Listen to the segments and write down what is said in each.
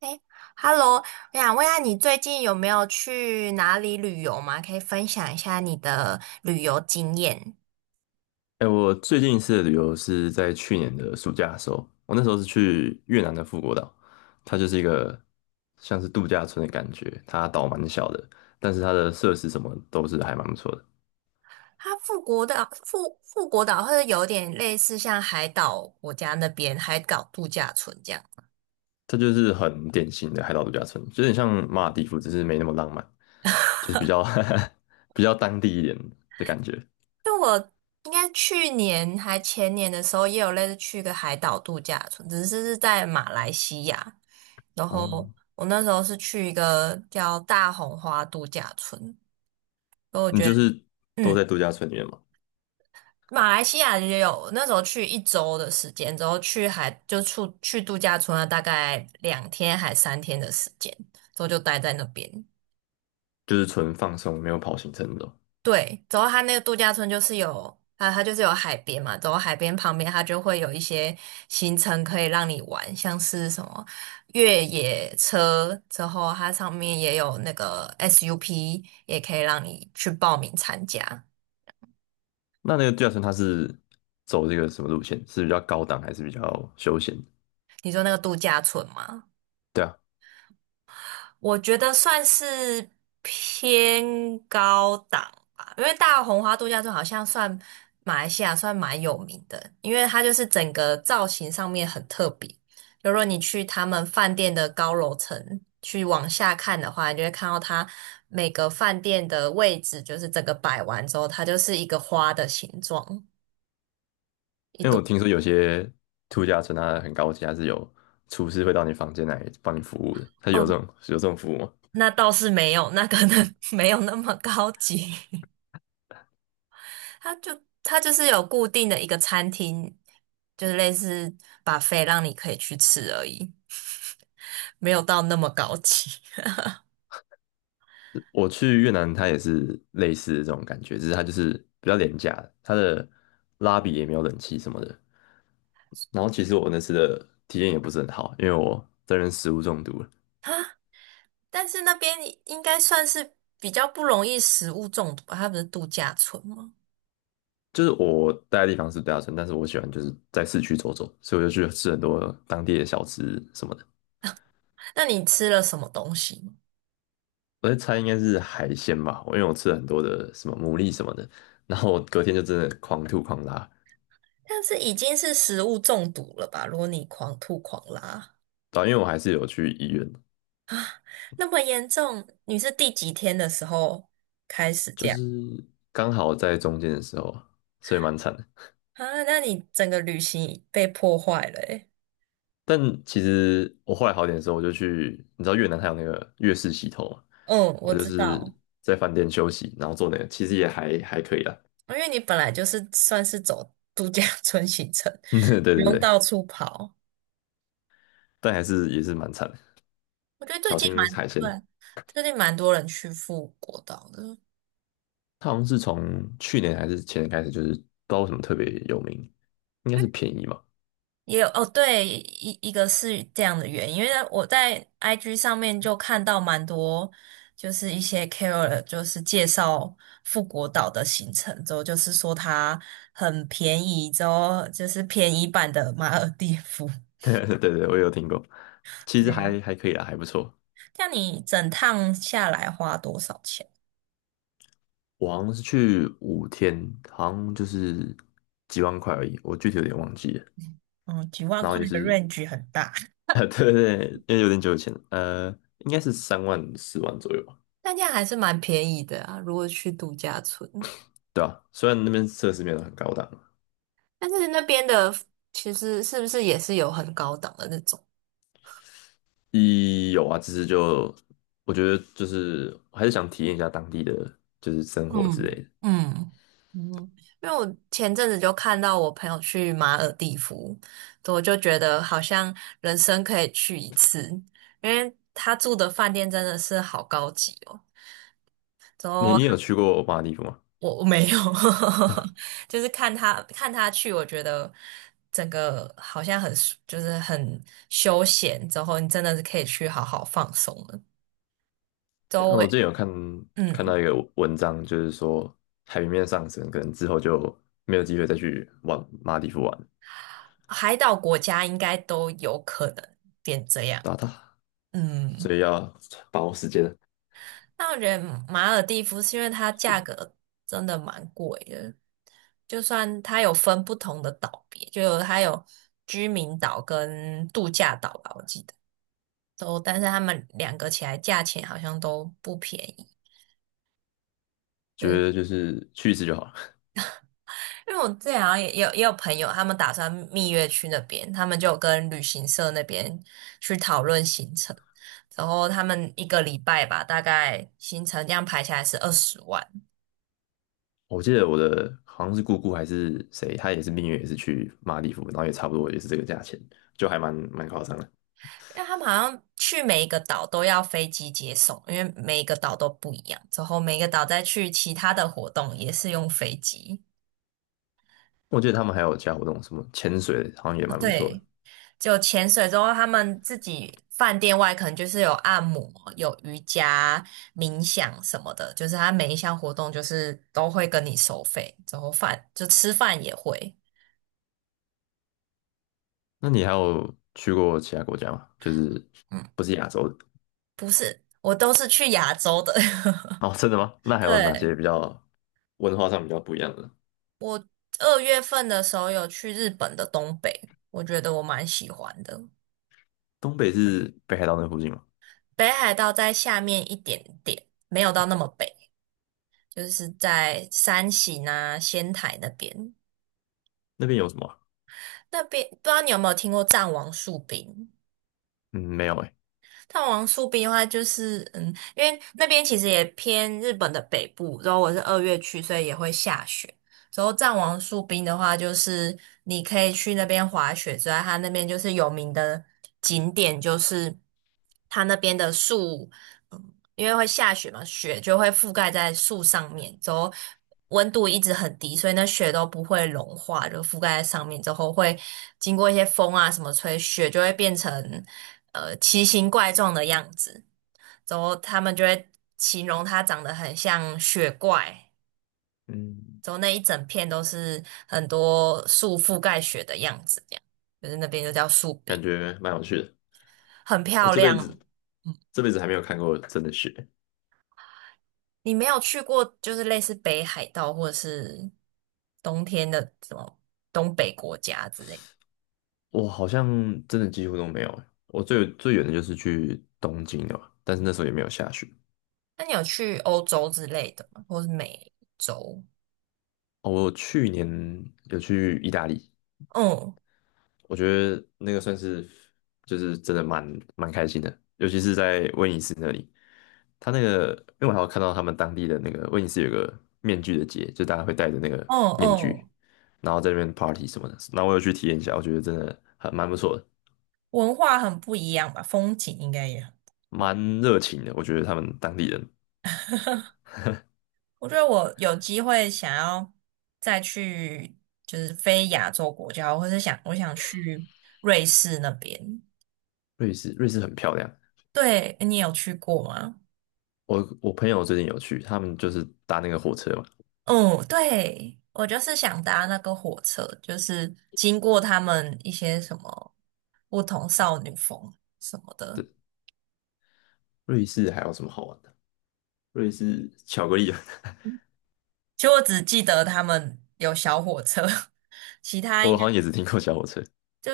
哎，Hello，我想问一下，你最近有没有去哪里旅游吗？可以分享一下你的旅游经验。哎、我最近一次的旅游是在去年的暑假的时候，我那时候是去越南的富国岛，它就是一个像是度假村的感觉，它岛蛮小的，但是它的设施什么都是还蛮不错的，它富国岛、富国岛或者有点类似像海岛国家那边海岛度假村这样。它就是很典型的海岛度假村，有点像马尔代夫，只是没那么浪漫，就是比较 比较当地一点的感觉。应该去年还前年的时候，也有类似去一个海岛度假村，只是是在马来西亚。然后啊。我那时候是去一个叫大红花度假村，所以我你觉就得，是都在嗯。度假村里面嘛，马来西亚也有，那时候去一周的时间，之后去海就出去度假村了，大概2天还3天的时间，之后就待在那边。就是纯放松，没有跑行程那种。对，之后它那个度假村就是有，它就是有海边嘛，之后海边旁边它就会有一些行程可以让你玩，像是什么越野车，之后它上面也有那个 SUP，也可以让你去报名参加。那个度假村它是走这个什么路线？是比较高档还是比较休闲？你说那个度假村吗？对啊，我觉得算是偏高档吧，因为大红花度假村好像算马来西亚算蛮有名的，因为它就是整个造型上面很特别。就如果你去他们饭店的高楼层去往下看的话，你就会看到它每个饭店的位置，就是整个摆完之后，它就是一个花的形状，一因为我朵。听说有些度假村它很高级，它是有厨师会到你房间来帮你服务的。它有哦，这种有这种服务吗？那倒是没有，那可能 没有那么高级。它是有固定的一个餐厅，就是类似把 u 让你可以去吃而已，没有到那么高级 我去越南，它也是类似的这种感觉，只是它就是比较廉价的它的拉比也没有冷气什么的。然后其实我那次的体验也不是很好，因为我这边食物中毒了。啊。但是那边应该算是比较不容易食物中毒吧？它不是度假村吗？就是我待的地方是度假村，但是我喜欢就是在市区走走，所以我就去吃很多当地的小吃什么的。那你吃了什么东西吗？我在猜应该是海鲜吧，因为我吃了很多的什么牡蛎什么的，然后我隔天就真的狂吐狂拉，但是已经是食物中毒了吧？如果你狂吐狂拉对啊，因为我还是有去医院，那么严重，你是第几天的时候开始就这样是刚好在中间的时候，所以蛮惨的。啊？那你整个旅行被破坏了欸。但其实我后来好点的时候，我就去，你知道越南它有那个越式洗头嘛，嗯，我我就知是道。在饭店休息，然后做那个，其实也还可以啦。因为你本来就是算是走度假 村行程，对不对用对，到处跑。但还是也是蛮惨的。我觉得最小近蛮心海鲜的。对，最近蛮多人去富国岛的，它好像是从去年还是前年开始，就是不知道为什么特别有名，应该是便宜嘛。也有哦，对，一个是这样的原因，因为我在 IG 上面就看到蛮多，就是一些 c KOL 就是介绍富国岛的行程，之后就是说它很便宜，之后就是便宜版的马尔地夫。对对，我也有听过，其对，实还可以啦，还不错。像你整趟下来花多少钱？我好像是去5天，好像就是几万块而已，我具体有点忘记了。嗯，几万然后块也的 是，range 很大。对对对，因为有点久以前应该是3万4万左右吧，但这样还是蛮便宜的啊，如果去度假村。嗯对吧，虽然那边设施没有很高档，但是那边的其实是不是也是有很高档的那种？一有啊，只是就我觉得就是我还是想体验一下当地的就是生活之类嗯，的。嗯嗯，因为我前阵子就看到我朋友去马尔地夫，我就觉得好像人生可以去一次，因为他住的饭店真的是好高级哦。之你后你有去过马尔地夫吗？我没有，就是看他去，我觉得整个好像很舒就是很休闲，之后你真的是可以去好好放松了。周我围，之前有看看嗯，到一个文章，就是说海平面上升，可能之后就没有机会再去往马尔地夫玩，海岛国家应该都有可能变这样。打打，所嗯，以要把握时间，那我觉得马尔蒂夫是因为它价格真的蛮贵的，就算它有分不同的岛别，就有它有居民岛跟度假岛吧，我记得。都，但是他们两个起来价钱好像都不便宜。觉得嗯，就是去一次就好了。因为我之前好像也有朋友，他们打算蜜月去那边，他们就有跟旅行社那边去讨论行程，然后他们一个礼拜吧，大概行程这样排下来是20万，我记得我的好像是姑姑还是谁，她也是蜜月，也是去马尔地夫，然后也差不多也是这个价钱，就还蛮夸张的。因为他们好像去每一个岛都要飞机接送，因为每一个岛都不一样，之后每一个岛再去其他的活动也是用飞机。我记得他们还有其他活动，什么潜水，好像也蛮不错的。对，就潜水之后，他们自己饭店外可能就是有按摩、有瑜伽、冥想什么的，就是他每一项活动就是都会跟你收费，之后饭就吃饭也会。那你还有去过其他国家吗？就是嗯，不是亚洲的？不是，我都是去亚洲的。哦，真的吗？那还有哪对，些比较文化上比较不一样的？我2月份的时候有去日本的东北，我觉得我蛮喜欢的。东北是北海道那附近吗？北海道在下面一点点，没有到那么北，就是在山形啊、仙台那边。那边有什么啊？那边不知道你有没有听过藏王树冰？嗯，没有诶。藏王树冰的话，就是嗯，因为那边其实也偏日本的北部，然后我是二月去，所以也会下雪。之后藏王树冰的话，就是你可以去那边滑雪之外，它那边就是有名的景点，就是它那边的树，嗯，因为会下雪嘛，雪就会覆盖在树上面，之后温度一直很低，所以那雪都不会融化，就覆盖在上面之后，会经过一些风啊什么吹，雪就会变成奇形怪状的样子，之后他们就会形容它长得很像雪怪。嗯，走那一整片都是很多树覆盖雪的样子，这样就是那边就叫树感壁，觉蛮有趣的。很我漂这辈亮。子嗯，这辈子还没有看过真的雪，你没有去过就是类似北海道或者是冬天的什么东北国家之类的我好像真的几乎都没有诶。我最远的就是去东京了吧，但是那时候也没有下雪。那你有去欧洲之类的吗？或是美洲？哦，我去年有去意大利，嗯我觉得那个算是就是真的蛮开心的，尤其是在威尼斯那里。他那个，因为我还有看到他们当地的那个威尼斯有个面具的节，就大家会戴着那个嗯面具，嗯，然后在那边 party 什么的。那我有去体验一下，我觉得真的还蛮不错的，文化很不一样吧，风景应该也很。蛮热情的。我觉得他们当地人，我觉得我有机会想要再去，就是非亚洲国家，或是我想去瑞士那边。瑞士很漂亮。对，你有去过吗？我朋友最近有去，他们就是搭那个火车嘛，嗯，对，我就是想搭那个火车，就是经过他们一些什么不同什么少女峰什么的。对，瑞士还有什么好玩的？瑞士巧克力，其实我只记得他们有小火车，其 他应我该。好像也只听过小火车。就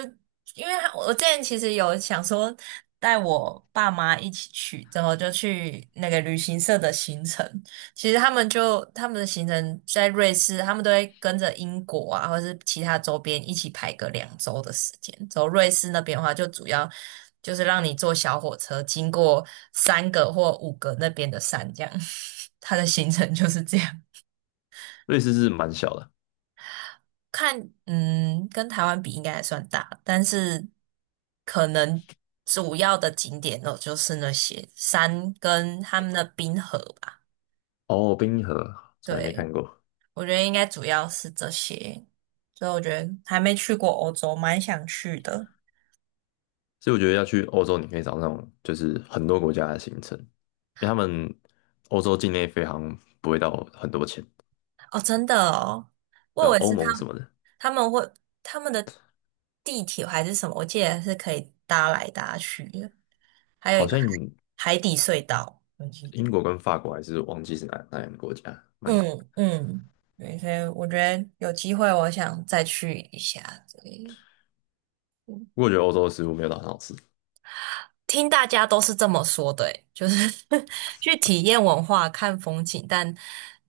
因为他我之前其实有想说带我爸妈一起去，之后就去那个旅行社的行程。其实他们的行程在瑞士，他们都会跟着英国啊，或是其他周边一起排个2周的时间。走瑞士那边的话，就主要就是让你坐小火车经过三个或五个那边的山，这样。他的行程就是这样。瑞士是蛮小的看，嗯，跟台湾比应该还算大，但是可能主要的景点哦就是那些山跟他们的冰河吧。哦，冰河从来没对，看过。我觉得应该主要是这些，所以我觉得还没去过欧洲，蛮想去的。所以我觉得要去欧洲，你可以找那种就是很多国家的行程，因为他们欧洲境内飞航不会到很多钱，哦，真的哦，我对吧？以为欧是盟什么的，他们会他们的地铁还是什么，我记得是可以搭来搭去的，还有好一个像海底隧道，我记英得。国跟法国还是忘记是哪两个国家，蛮，嗯嗯，对，所以我觉得有机会我想再去一下。里。不过我觉得欧洲的食物没有到很好吃，听大家都是这么说的欸就是 去体验文化、看风景，但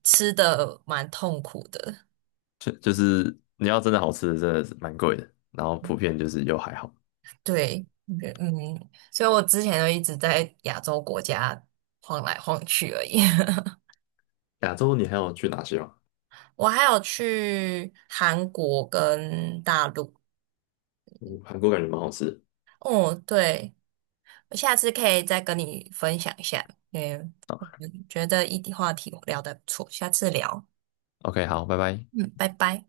吃的蛮痛苦的。就是你要真的好吃的，真的是蛮贵的，然后普遍就是又还好。对，嗯嗯，所以我之前就一直在亚洲国家晃来晃去而已。亚洲你还有去哪些吗？我还有去韩国跟大陆。嗯，韩国感觉蛮好吃的。哦，对。我下次可以再跟你分享一下，因为我觉得一题话题我聊得不错，下次聊，OK，好，拜拜。嗯，拜拜。